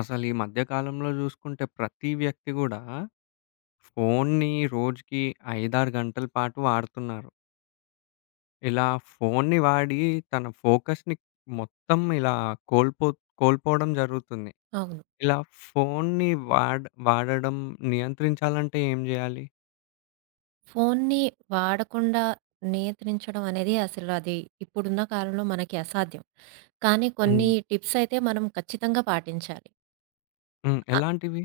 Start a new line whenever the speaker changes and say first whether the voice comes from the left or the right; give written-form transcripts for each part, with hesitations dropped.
left: అసలు ఈ మధ్య కాలంలో చూసుకుంటే ప్రతి వ్యక్తి కూడా ఫోన్‌ని రోజుకి 5, 6 గంటల పాటు వాడుతున్నారు. ఇలా ఫోన్‌ని వాడి తన ఫోకస్‌ని మొత్తం ఇలా కోల్పో కోల్పోవడం జరుగుతుంది.
right: అవును.
left: ఇలా ఫోన్‌ని వాడడం నియంత్రించాలంటే ఏం చేయాలి?
right: ఫోన్ని వాడకుండా నియంత్రించడం అనేది అసలు అది ఇప్పుడున్న కాలంలో మనకి అసాధ్యం. కానీ కొన్ని
left: హ్మ్.
right: టిప్స్ అయితే మనం ఖచ్చితంగా పాటించాలి.
left: హ్మ్.
right: అ
left: ఎలాంటివి?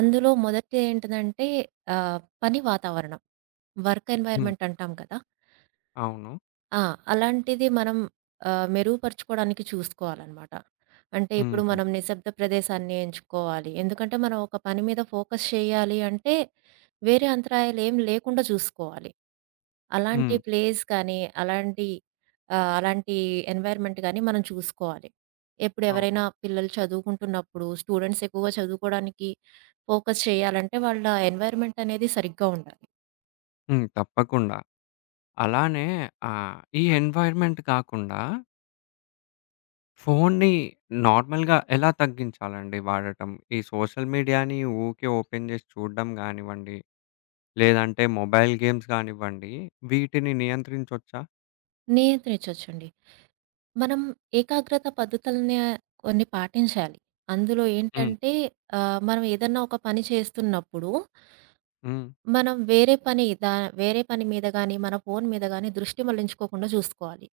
right: అందులో మొదటిది ఏంటిదంటే ఆహ్, పని వాతావరణం. వర్క్
left: హ్మ్.
right: ఎన్వైర్న్‌మెంట్ అంటాం కదా!
left: అవును.
right: ఆ! అలాంటిది మనం మెరుగుపరుచుకోవడానికి చూసుకోవాలనమాట. అంటే ఇప్పుడు
left: హుహు.
right: మనం నిశ్శబ్ద ప్రదేశాన్ని ఎంచుకోవాలి. ఎందుకంటే మనం ఒక పని మీద ఫోకస్ చేయాలి అంటే వేరే అంతరాయాలు ఏమి లేకుండా చూసుకోవాలి. అలాంటి
left: హ్మ్.
right: ప్లేస్ కానీ, అలాంటి అలాంటి ఎన్వైర్న్మెంట్ గాని మనం చూసుకోవాలి. ఇప్పుడు
left: అవును.
right: ఎవరైనా పిల్లలు చదువుకుంటున్నప్పుడు స్టూడెంట్స్ ఎక్కువగా చదువుకోవడానికి ఫోకస్ చేయాలంటే వాళ్ళ ఎన్వైర్న్మెంట్ అనేది సరిగ్గా ఉండాలి.
left: హ్మ్. తప్పకుండా. అలానే ఈ ఎన్వైర్న్‌మెంట్ కాకుండా ఫోన్‌ని నార్మల్‌గా ఎలా తగ్గించాలండి వాడటం? ఈ సోషల్ మీడియాని ఊకే ఓపెన్ జేసి చూడడం గానివ్వండి, లేదంటే మొబైల్ గేమ్స్ గానివ్వండి, వీటిని నియంత్రించొచ్చా?
right: నియంత్రించొచ్చండి. మనం ఏకాగ్రత పద్ధతులనే కొన్ని పాటించాలి. అందులో
left: హ్మ్.
right: ఏంటంటే మనం ఏదన్నా ఒక పని చేస్తున్నప్పుడు,
left: హ్మ్.
right: మనం వేరే పని మీద గాని, మన ఫోను మీద గాని దృష్టి మళ్లించుకోకుండా చూసుకోవాలి.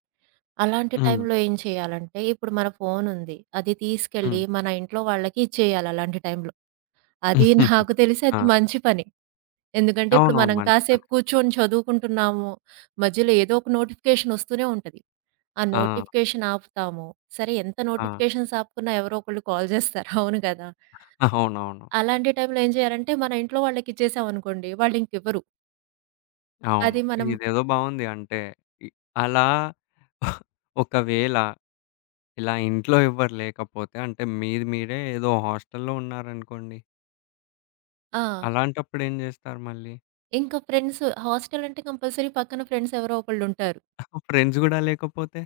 right: అలాంటి
left: హ్మ్.
right: టైంలో ఏం చేయాలంటే, ఇప్పుడు మన ఫోనుంది. అది
left: హ్మ్.
right: తీసుకెళ్ళి మన ఇంట్లో వాళ్ళకి ఇచ్చేయాలి అలాంటి టైంలో. అది నాకు తెలిసి అది
left: ఆ!
right: మంచి పని. ఎందుకంటే ఇప్పుడు
left: అవునవును.
right: మనం
left: మంచి పని.
right: కాసేపు కూర్చొని చదువుకుంటున్నాము. మధ్యలో ఏదో ఒక నోటిఫికేషన్ వస్తూనే ఉంటది. ఆ
left: ఆ!
right: నోటిఫికేషన్ ఆపుతాము. సరే ఎంత
left: ఆ!
right: నోటిఫికేషన్స్ ఆపుకున్నా ఎవరో ఒకళ్ళు కాల్ చేస్తారు. అవును కదా!
left: అవునవును.
right: అలాంటి టైంలో ఏం చేయాలంటే మన ఇంట్లో వాళ్ళకిచ్చేసామనుకోండి వాళ్ళు ఇంకివ్వరు.
left: అవును.
right: అది మనం
left: ఇదేదో బావుంది. అంటే ఇ అలా ఒకవేళ ఇలా ఇంట్లో ఎవ్వరు లేకపోతే అంటే మీది మీరే ఏదో హాస్టల్‌లో ఉన్నారనుకోండి.
right: ఆ!
left: అలాంటప్పుడు ఏం జేస్తారు మళ్ళీ?
right: ఇంకా ఫ్రెండ్స్ హాస్టల్ అంటే కంపల్సరీ పక్కన ఫ్రెండ్స్ ఎవరో ఒకళ్ళు ఉంటారు.
left: ఫ్రెండ్స్ గూడా లేకపోతే?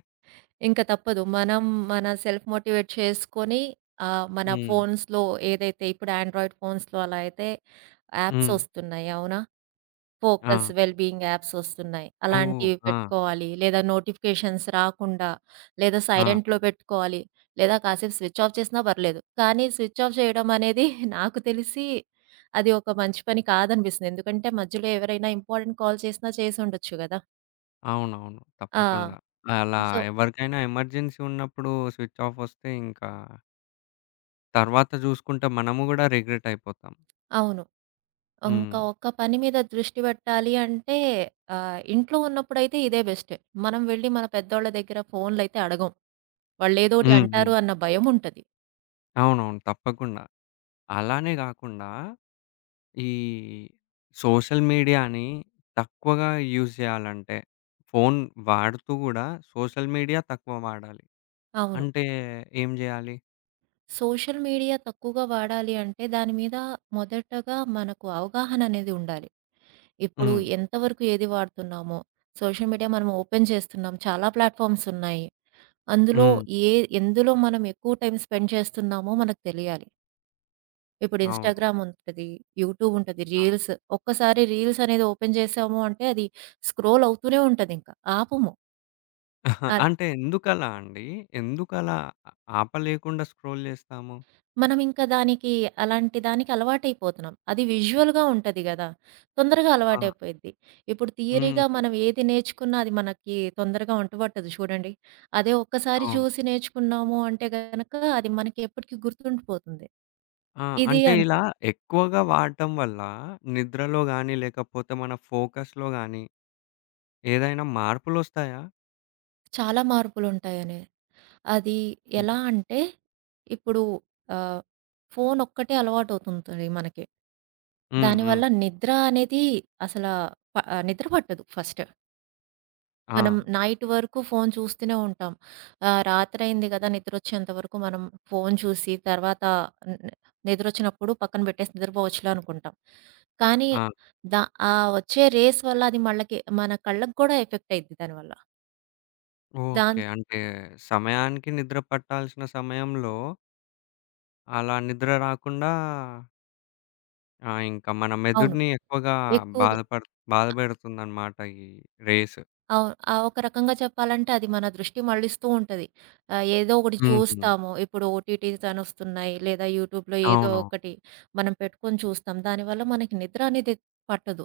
right: ఇంక తప్పదు. మనం మన సెల్ఫ్ మోటివేట్ చేసుకొని మన
left: హ్మ్.
right: ఫోన్స్‌లో ఏదైతే ఇప్పుడు ఆండ్రాయిడ్ ఫోన్స్‌లో అలా అయితే యాప్స్
left: హ్మ్.
right: ఒస్తున్నాయి అవునా? ఫోకస్,
left: ఆ!
right: వెల్ బీయింగ్ యాప్స్ ఒస్తున్నాయి.
left: ఓహ్!
right: అలాంటివి
left: ఆ!
right: పెట్టుకోవాలి. లేదా నోటిఫికేషన్స్ రాకుండా, లేదా
left: ఆ!
right: సైలెంట్‌లో పెట్టుకోవాలి. లేదా కాసేపు స్విచ్ ఆఫ్ చేసినా పర్లేదు. కానీ స్విచ్ ఆఫ్ చేయడం అనేది నాకు తెలిసి అది ఒక మంచి పని కాదనిపిస్తుంది. ఎందుకంటే మధ్యలో ఎవరైనా ఇంపార్టెంట్ కాల్ చేసినా చేసుండొచ్చు గదా!
left: అవునవును.
right: ఆ!
left: తప్పకుండా. అలా
right: సో
left: ఎవరికైనా ఎమర్జెన్సీ ఉన్నప్పుడు స్విచ్ ఆఫ్ వస్తే ఇంకా తర్వాత జూసుకుంటే మనము గూడా రిగ్రెట్ అయిపోతాం.
right: అవును.
left: హ్మ్.
right: ఇంకా ఒక్క పని మీద దృష్టి పెట్టాలి అంటే ఇంట్లో ఉన్నప్పుడైతే ఇదే బెస్ట్. మనం వెళ్లి మన పెద్దోళ్ళ దగ్గర ఫోన్‌లైతే అడగం. వాళ్ళేదోటి
left: హ్మ్. హ్మ్.
right: అంటారు అన్న భయముంటది.
left: అవునవును. తప్పకుండా. అలానే గాకుండా ఈ సోషల్ మీడియాని తక్కువగా యూజ్ జేయాలంటే ఫోను వాడుతూ గూడా సోషల్ మీడియా తక్కువ వాడాలి.
right: అవును.
left: అంటే ఏం జేయాలి?
right: సోషల్ మీడియా తక్కువగా వాడాలి అంటే దాని మీద మొదటగా మనకు అవగాహన అనేది ఉండాలి. ఇప్పుడు
left: హ్మ్.
right: ఎంతవరకు ఏది వాడుతున్నామో, సోషల్ మీడియా మనం ఓపెన్ చేస్తున్నాం. చాలా ప్లాట్‌ఫార్మ్స్ ఉన్నాయి. అందులో
left: హ్మ్.
right: ఏ ఎందులో మనం ఎక్కువ టైమ్ స్పెండ్ చేస్తున్నామో మనకు తెలియాలి. ఇప్పుడు
left: అవును.
right: ఇన్‌స్టాగ్రామ్ ఉంటది. యూట్యూబ్ ఉంటది.
left: ఆ!
right: రీల్స్. ఒక్కసారి రీల్స్ అనేది ఓపెన్ చేసాము అంటే అది స్క్రోల్ అవుతూనే ఉంటదింక. ఆపము. ఆహ్,
left: అంటే ఎందుకలా అండి? ఎందుకలా ఆ ఆపలేకుండా స్క్రోల్ చేస్తాము?
right: మనం ఇంకా దానికి అలవాటైపోతున్నాం. అది విజువల్‌గా ఉంటది గదా! తొందరగా
left: ఆ!
right: అలవాటైపోయిద్ది. ఇప్పుడు
left: హుహు.
right: థియరీగా మనం ఏది నేర్చుకున్నా అది మనకి తొందరగా అంటుపట్టదు చూడండి. అదే ఒక్కసారి
left: అవును.
right: చూసి నేర్చుకున్నాము అంటే గనక అది మనకి ఎప్పటికి గుర్తుండిపోతుంది.
left: ఆ!
right: ఇది
left: అంటే ఇలా
right: అంతే.
left: ఎక్కువగా వాడటం వల్ల నిద్రలో గాని, లేకపోతే మన ఫోకస్‌లో గాని ఏదైనా మార్పులొస్తాయా?
right: చాలా మార్పులుంటాయనే. అది
left: హ్మ్.
right: ఎలా అంటే, ఇప్పుడు ఆహ్, ఫోనొక్కటే అలవాటవుతుంటది మనకి.
left: హ్మ్. హ్మ్.
right: దానివల్ల నిద్ర అనేది అసల నిద్ర పట్టదు ఫస్ట్.
left: ఆ!
right: మనం నైట్ వరకు ఫోను చూస్తూనే ఉంటాం. రాత్రయింది కదా! నిద్రొచ్చేంత వరకు మనం ఫోను చూసి తర్వాత న్ న్ నిద్రొచ్చినప్పుడు పక్కన పెట్టేసి నిద్రపోవచ్చులే అనుకుంటాం. కానీ
left: ఆ!
right: దా ఆ వచ్చే రేస్ వల్ల అది మళ్ళకి మన కళ్ళకి కూడా ఎఫెక్ట్ అయ్యిద్ది దానివల్ల.
left: ఓకే.
right: దాన్
left: అంటే సమయానికి నిద్ర పట్టాల్సిన సమయంలో అలా నిద్ర రాకుండా ఆ! ఇంకా మన
right: అవును.
left: మెదడుని ఎక్కువగా
right: ఎక్కువగా
left: బాధపడు బాధపెడుతుందన్నమాట ఈ రేస్.
right: అవును. ఆ! ఒక రకంగా చెప్పాలంటే అది మన దృష్టి మళ్ళిస్తూ ఉంటది. ఏదో ఒకటి
left: హుహు.
right: చూస్తాము. ఇప్పుడు ఓటీటీస్ అనొస్తున్నాయి. లేదా యూట్యూబ్‌లో ఏదో
left: అవును.
right: ఒకటి మనం పెట్టుకొని చూస్తాం. దానివల్ల మనకి నిద్ర అనేది పట్టదు.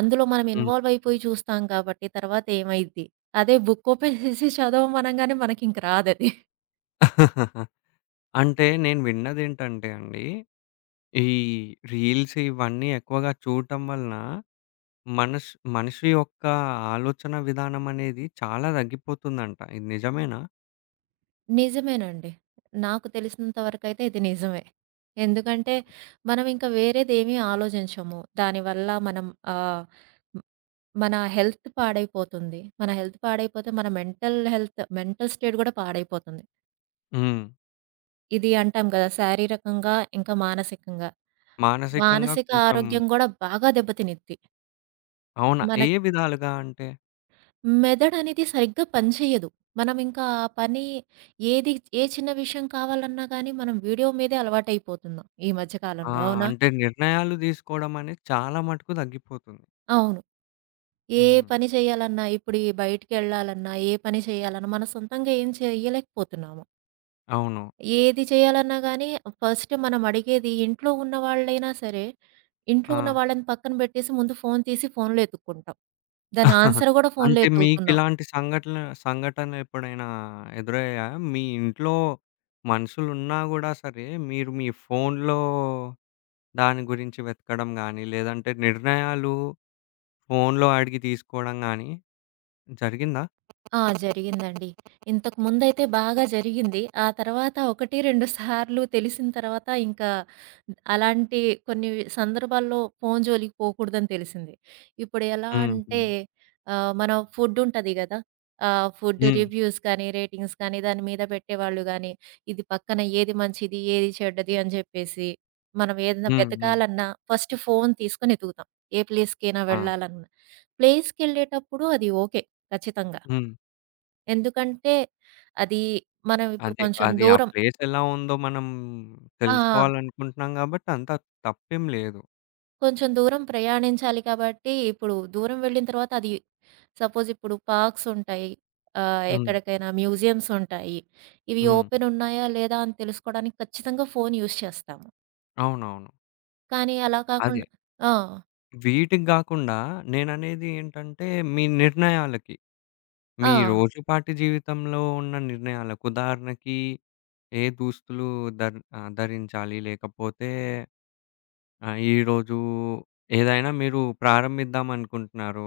right: అందులో మనం
left: హ్మ్.
right: ఇన్వాల్వ్ అయిపోయి చూస్తాం కాబట్టి తర్వాత ఏమైద్ది? అదే బుక్ ఓపెన్ చేసి చదవమనంగానే మనకింక రాదది.
left: అంటే నేను విన్నదేంటంటే అండి, ఈ రీల్స్ ఇవన్నీ ఎక్కువగా చూడటం వలన మనష్ మనిషి యొక్క ఆలోచన విధానం అనేది చాలా తగ్గిపోతుందంట. ఇది నిజమేనా?
right: నిజమేనండి. నాకు తెలిసినంత వరకైతే ఇది నిజమే. ఎందుకంటే మనం ఇంకా వేరేదేమీ ఆలోచించము. దానివల్ల మనం ఆహ్ మన హెల్త్ పాడైపోతుంది. మన హెల్త్ పాడైపోతే మన మెంటల్ హెల్త్, మెంటల్ స్టేట్ గూడా పాడైపోతుంది.
left: హ్మ్.
right: ఇది అంటాం గదా! శారీరకంగా ఇంకా మానసికంగా.
left: మానసికంగా
right: మానసిక
left: కొంచెం
right: ఆరోగ్యం గూడా బాగా దెబ్బతినిద్ది.
left: అవునా? ఏ
right: మన
left: విధాలుగా అంటే?
right: మెదడనేది సరిగ్గా పని చెయ్యదు. మనం ఇంకా ఆ పని ఏది ఏ చిన్న విషయం కావాలన్నా గానీ మనం వీడియో మీదే అలవాటైపోతున్నాం ఈ మధ్య
left: ఆ!
right: కాలంలో. అవునా?
left: అంటే నిర్ణయాలు తీసుకోవడం అనేది చాలా మటుకు తగ్గిపోతుంది.
right: అవును. ఏ
left: హ్మ్.
right: పని చేయాలన్నా ఇప్పుడు ఈ బయటికెళ్ళాలన్నా, ఏ పని చేయాలన్నా మన సొంతంగా ఏం చేయలేకపోతున్నాం.
left: అవును.
right: ఏది చేయాలన్నా గానీ, ఫస్ట్ మనం అడిగేది ఇంట్లో ఉన్న వాళ్ళైనా సరే, ఇంట్లో
left: ఆ!
right: ఉన్న వాళ్ళని పక్కన బెట్టేసి ముందు ఫోను తీసి ఫోనులో ఎతుక్కుంటాం. దాని ఆన్సర్ గూడా ఫోనులో
left: అంటే
right: ఎతుకుతున్నాం.
left: మీకిలాంటి సంఘటనలెప్పుడైనా ఎదురయ్యాయా? మీ ఇంట్లో మనుషులున్నా గూడా సరే, మీరు మీ ఫోన్‌లో దాని గురించి వెతకడం గానీ, లేదంటే నిర్ణయాలు ఫోన్‌లో అడిగి తీసుకోవడం గానీ జరిగిందా?
right: ఆ! జరిగిందండి. ఇంతకుముందైతే బాగా జరిగింది. ఆ తర్వాత 1, 2 సార్లు తెలిసిన తర్వాత ఇంకా అలాంటి కొన్ని సందర్భాల్లో ఫోను జోలికి పోకూడదని తెలిసింది. ఇప్పుడు ఎలా
left: హుహు.
right: అంటే
left: హ్మ్.
right: మన ఫుడ్ ఉంటది గదా! ఫుడ్
left: హ్మ్.
right: రివ్యూస్ కానీ, రేటింగ్స్ కానీ దాని మీద పెట్టేవాళ్ళు గానీ, ఇది పక్కన ఏది మంచిది, ఏది చెడ్డది అని జెప్పేసి మనం ఏదైనా
left: హ్మ్. హ్మ్.
right: వెతకాలన్నా ఫస్ట్ ఫోను తీసుకొని ఎతుకుతాం. ఏ ప్లేస్‌కైనా
left: ఆ!
right: వెళ్ళాలన్నా. ప్లేస్‌కెళ్ళేటప్పుడు అది ఓకే. ఖచ్చితంగా.
left: హ్మ్.
right: ఎందుకంటే, అది మనం ఇప్పుడు
left: అదే.
right: కొంచెం
left: అది ఆ
right: దూరం
left: ప్లేస్ ఎలా ఉందో మనం
right: ఆ!
left: తెలుసుకోవాలనుకుంటున్నాం గాబట్టి అంత తప్పేం లేదు.
right: కొంచెం దూరం ప్రయాణించాలి కాబట్టి, ఇప్పుడు దూరం వెళ్ళిన తర్వాత అది సపోజ్ ఇప్పుడు పార్క్స్ ఉంటాయి.
left: హ్మ్.
right: ఎక్కడికైనా మ్యూజియమ్స్ ఉంటాయి. ఇవి
left: హ్మ్.
right: ఓపెన్ ఉన్నాయా? లేదా? అని తెలుసుకోవడానికి ఖచ్చితంగా ఫోన్ యూజ్ చేస్తాము.
left: అవునవును.
right: కానీ అలా
left: అదే.
right: కాకుండా ఆ!
left: వీటికి గాకుండా నేననేది ఏంటంటే, మీ నిర్ణయాలకి.
right: ఆ!
left: మీ రోజుపాటి జీవితంలో ఉన్న నిర్ణయాలకు. ఉదాహరణకి ఏ దుస్తులు ధరించాలి? లేకపోతే ఈరోజు ఏదైనా మీరు ప్రారంభిద్దాం అనుకుంటున్నారు.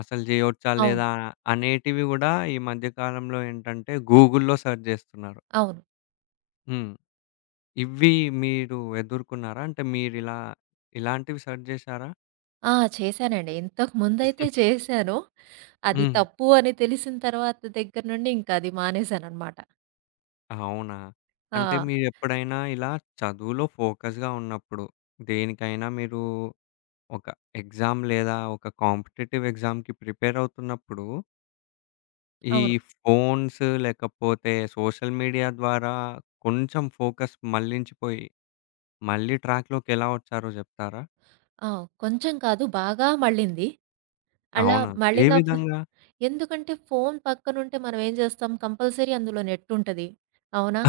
left: అసలు జేయొచ్చా?
right: అవును.
left: లేదా? అనేటివి గూడా ఈ మధ్య కాలంలో ఏంటంటే, గూగుల్‌లో సెర్చ్ జేస్తున్నారు.
right: అవును.
left: హ్మ్. ఇవి మీరు ఎదుర్కున్నారా? అంటే మీరిలా ఇలాంటివి సెర్చ్ జేశారా?
right: ఆ! చేశానండి. ఇంతకుముందయితే చేశాను. అది
left: హ్మ్.
right: తప్పు అని తెలిసిన తర్వాత దగ్గర నుండి ఇంకా అది మానేశాననమాట.
left: అవునా? అంటే
right: ఆ!
left: మీరెప్పుడైనా ఇలా చదువులో ఫోకస్‌గా ఉన్నప్పుడు, దేనికైనా మీరు ఒక ఎగ్జామ్ లేదా ఒక కాంపిటీటివ్ ఎగ్జామ్‌కి ప్రిపేర్ అవుతున్నప్పుడు, ఈ
right: అవును.
left: ఫోన్స్ లేకపోతే సోషల్ మీడియా ద్వారా కొంచెం ఫోకస్ మళ్లించిపోయి, మళ్ళీ ట్రాక్‌లోకి ఎలా వచ్చారో జెప్తారా?
right: ఆ! కొంచెం కాదు. బాగా మళ్ళింది. అలా
left: అవునా? ఏ
right: మళ్ళినప్పుడు
left: విధంగా?
right: ఎందుకంటే ఫోను పక్కనుంటే మనం ఏం చేస్తాం కంపల్సరీ అందులో నెట్టుంటది. అవునా?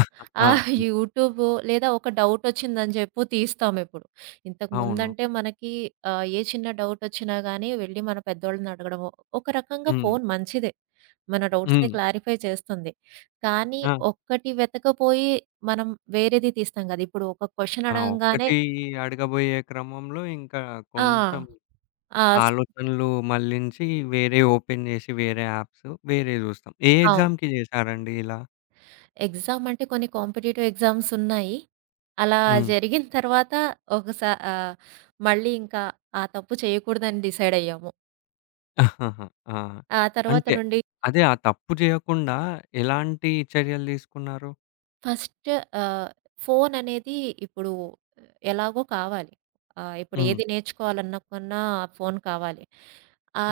left: ఆ!
right: ఆ
left: హ్మ్.
right: యూట్యూబు లేదా ఒక డౌటొచ్చిందని చెప్పు తీస్తామిప్పుడు. ఇంతకు
left: అవును.
right: ముందంటే మనకి ఏ చిన్న డౌటొచ్చినా గానీ వెళ్లి మన పెద్దోళ్ళని అడగడమో ఒక రకంగా
left: హ్మ్.
right: ఫోను మంచిదే. మన డౌట్స్‌ని
left: హ్మ్.
right: క్లారిఫై చేస్తుంది. కానీ
left: ఆ!
right: ఒక్కటి వెతకపోయి మనం వేరేది తీస్తాం కదా! ఇప్పుడు ఒక క్వెషన్
left: ఆ
right: అడగంగానే
left: ఒక్కటి అడగబోయే క్రమంలో ఇంకా
right: ఆ!
left: కొంచెం
right: ఆ!
left: ఆలోచనలు మళ్ళించి వేరే ఓపెన్ జేసి, వేరే యాప్స్ వేరే జూస్తాం. ఏ
right: అవును.
left: ఎగ్జామ్‌కి జేశారండి ఇలా?
right: ఎగ్జామ్ అంటే కొన్ని కాంపిటీటివ్ ఎగ్జామ్స్ ఉన్నాయి. అలా
left: హ్మ్.
right: జరిగిన తర్వాత ఒకసా ఆహ్, మళ్ళీ ఇంకా ఆ తప్పు చేయకూడదని డిసైడ్ అయ్యాము.
left: ఆహాహా! ఆ!
right: ఆ తర్వాత
left: అంటే
right: నుండి
left: అదే ఆ తప్పు జేయకుండా ఎలాంటి చర్యలు తీసుకున్నారు?
right: ఫస్ట్ ఆహ్, ఫోన్ అనేది ఇప్పుడు ఎలాగో కావాలి. ఇప్పుడు
left: హ్మ్.
right: ఏది నేర్చుకోవాలన్నా కొన్నా ఫోన్ కావాలి.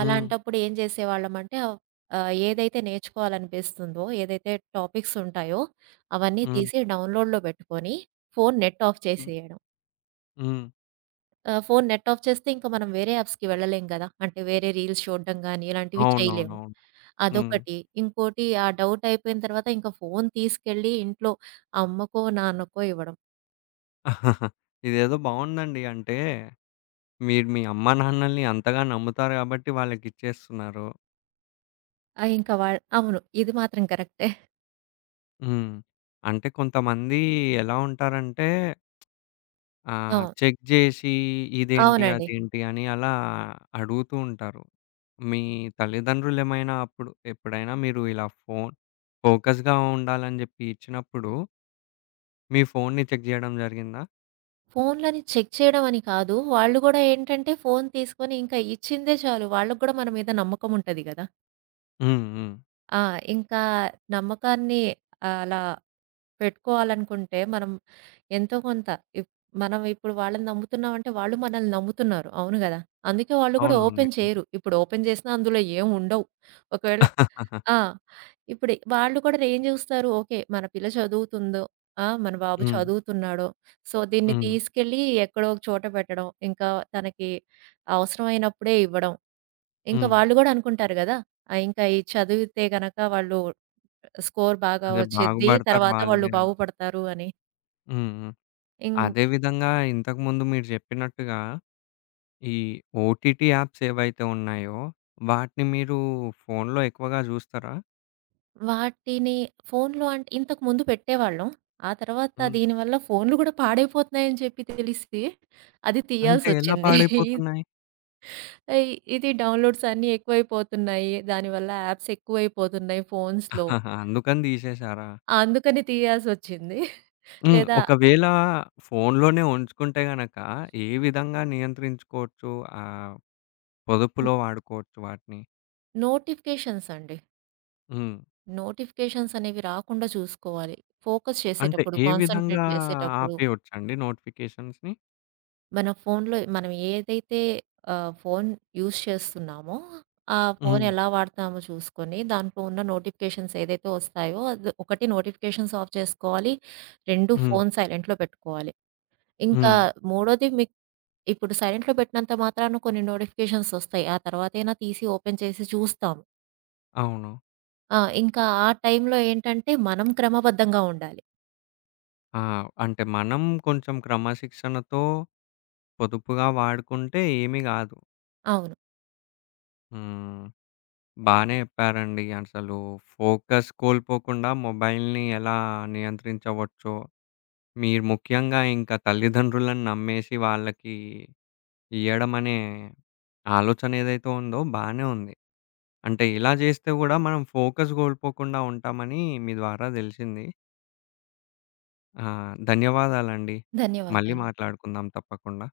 left: హ్మ్.
right: ఏం చేసేవాళ్ళమంటే ఆహ్, ఆహ్, ఏదైతే నేర్చుకోవాలనిపిస్తుందో, ఏదైతే టాపిక్స్ ఉంటాయో అవన్నీ
left: హ్మ్.
right: తీసి డౌన్‌లోడ్‌లో పెట్టుకొని ఫోన్ నెట్ ఆఫ్
left: హ్మ్.
right: చేసేయడం.
left: హ్మ్.
right: ఫోను నెట్ ఆఫ్ చేస్తే ఇంక మనం వేరే యాప్స్‌కి వెళ్ళలేం గదా! అంటే వేరే రీల్స్ చూడడం గానీ, ఇలాంటివి చేయలేము.
left: అవునవునవును. హ్మ్.
right: అదొకటి. ఇంకోటి ఆ డౌట్ అయిపోయిన తర్వాత ఇంక ఫోను తీసుకెళ్ళి ఇంట్లో అమ్మకో, నాన్నకో ఇవ్వడం.
left: ఇదేదో బావుందండి. అంటే మీరు మీ అమ్మానాన్నల్ని అంతగా నమ్ముతారు గాబట్టి వాళ్ళకిచ్చేస్తున్నారు.
right: ఆ! ఇంక వా అవును. ఇది మాత్రం కరెక్టే.
left: హ్మ్. అంటే కొంతమంది ఎలా ఉంటారంటే ఆ!
right: అవును.
left: చెక్ జేసి ఇదేంటి?
right: అవునండి.
left: అదేంటి? అని అలా అడుగుతూ ఉంటారు. మీ తల్లిదండ్రులేమైనా అప్పుడు ఎప్పుడైనా మీరు ఇలా ఫోకస్‌గా ఉండాలని జెప్పి ఇచ్చినప్పుడు, మీ ఫోన్‌ని చెక్ జేయడం జరిగిందా?
right: ఫోనులని చెక్ చేయడం అని కాదు. వాళ్ళు గూడా ఏంటంటే ఫోను తీసుకొని ఇంకా ఇచ్చిందే చాలు. వాళ్ళకి గూడా మన మీద నమ్మకం ఉంటది గదా!
left: హ్మ్. హ్మ్.
right: ఆ! ఇంకా నమ్మకాన్ని అలా పెట్టుకోవాలనుకుంటే మనం ఎంతో కొంత ఇప్ మనం ఇప్పుడు వాళ్ళని నమ్ముతున్నామంటే వాళ్ళు మనల్ని నమ్ముతున్నారు. అవును గదా! అందుకే వాళ్ళు కూడా
left: అవునవును.
right: ఓపెన్
left: నిజమే.
right: చేయరు. ఇప్పుడు ఓపెన్ చేసినా అందులో ఏం ఉండవు. ఒకవేళ ఆ! ఇప్పుడు వాళ్ళు కూడా ఏం చూస్తారు, ఓకే. మన పిల్ల చదువుతుందో, ఆ! మన బాబు
left: హ్మ్.
right: చదువుతున్నాడో, సో, దీన్ని
left: హ్మ్.
right: తీసుకెళ్ళి ఎక్కడో ఒక చోట పెట్టడం. ఇంకా తనకి అవసరమైనప్పుడే ఇవ్వడం. ఇంకా
left: హ్మ్.
right: వాళ్ళు గూడా అనుకుంటారు గదా! ఆ! ఇంకా ఈ చదివితే గనక వాళ్ళు స్కోర్ బాగా
left: అదే
right: వచ్చిద్ది.
left: బాగుపడతారు
right: తర్వాత వాళ్ళు
left: వాళ్ళే అని.
right: బాగుపడతారు అని.
left: హ్మ్. హ్మ్.
right: ఇం
left: అదే విధంగా ఇంతకుముందు మీరు జెప్పినట్టుగా ఈ ఓటీటీ యాప్స్ ఏవైతే ఉన్నాయో, వాటిని మీరు ఫోన్‌లో ఎక్కువగా జూస్తారా?
right: వాటిని ఫోన్‌లో అంటే ఇంతకుముందు పెట్టేవాళ్ళం. ఆ తర్వాత
left: హ్మ్.
right: దీనివల్ల ఫోన్‌లు గూడా పాడైపోతున్నాయని చెప్పి తెలిసి అది
left: అంటే ఎలా
right: తీయాల్సొచ్చింది.
left: పాడైపోతున్నాయి?
right: ఇ ఇది డౌన్‌లోడ్స్ అన్నీ ఎక్కువైపోతున్నాయి. దానివల్ల యాప్స్ ఎక్కువైపోతున్నాయి ఫోన్స్‌లో.
left: ఆహాహా! అందుకని తీసేశారా?
right: అందుకని తీయాల్సొచ్చింది.
left: హ్మ్.
right: లేదా
left: ఒకవేళ ఫోనులోనే ఉంచుకుంటే గనక ఏ విధంగా నియంత్రించుకోవచ్చు? ఆహ్,
right: న్
left: పొదుపులో వాడుకోవచ్చు వాటిని?
right: నోటిఫికేషన్స్ అండి.
left: హ్మ్.
right: నోటిఫికేషన్స్ అనేవి రాకుండా చూసుకోవాలి. ఫోకస్
left: అంటే
right: చేసేటప్పుడు,
left: ఏ విధంగా
right: కాన్సంట్రేట్ చేసేటప్పుడు.
left: ఆపేయొచ్చండి నోటిఫికేషన్స్‌ని?
right: మన ఫోన్‌లో మనం ఏదైతే ఆహ్, ఫోన్ యూజ్ చేస్తున్నామో, ఆ ఫోన్
left: హ్మ్.
right: ఎలా వాడతామో చూసుకొని, దాంట్లో ఉన్న నోటిఫికేషన్స్ ఏదైతే వస్తాయో, అది ఒకటి నోటిఫికేషన్స్ ఆఫ్ చేసుకోవాలి. 2
left: హ్మ్.
right: ఫోన్ సైలెంట్‌లో పెట్టుకోవాలి. ఇంకా
left: హ్మ్.
right: మూడోది మీకు ఇప్పుడు సైలెంట్‌లో పెట్టినంత మాత్రాన కొన్ని నోటిఫికేషన్స్ వస్తాయి. ఆ తర్వాతైనా తీసి ఓపెన్ చేసి చూస్తాము.
left: అవును.
right: ఆ! ఇంకా ఆ టైంలో ఏంటంటే, మనం క్రమబద్ధంగా ఉండాలి.
left: ఆ! అంటే మనం కొంచెం క్రమశిక్షణతో పొదుపుగా వాడుకుంటే ఏమి గాదు.
right: అవును.
left: హ్మ్. బానే చెప్పారండి. అసలు ఫోకస్ కోల్పోకుండా మొబైల్‌ని ఎలా నియంత్రించవచ్చో, మీరు ముఖ్యంగా ఇంకా తల్లిదండ్రులను నమ్మేసి వాళ్ళకి ఇయ్యడమనే ఆలోచన ఏదైతే ఉందో బానే ఉంది. అంటే ఇలా చేస్తే గూడా మనం ఫోకస్ కోల్పోకుండా ఉంటామని మీ ద్వారా తెలిసింది. ధన్యవాదాలండి. మళ్ళీ
right: ధన్యవాదాలు.
left: మాట్లాడుకుందాం తప్పకుండా.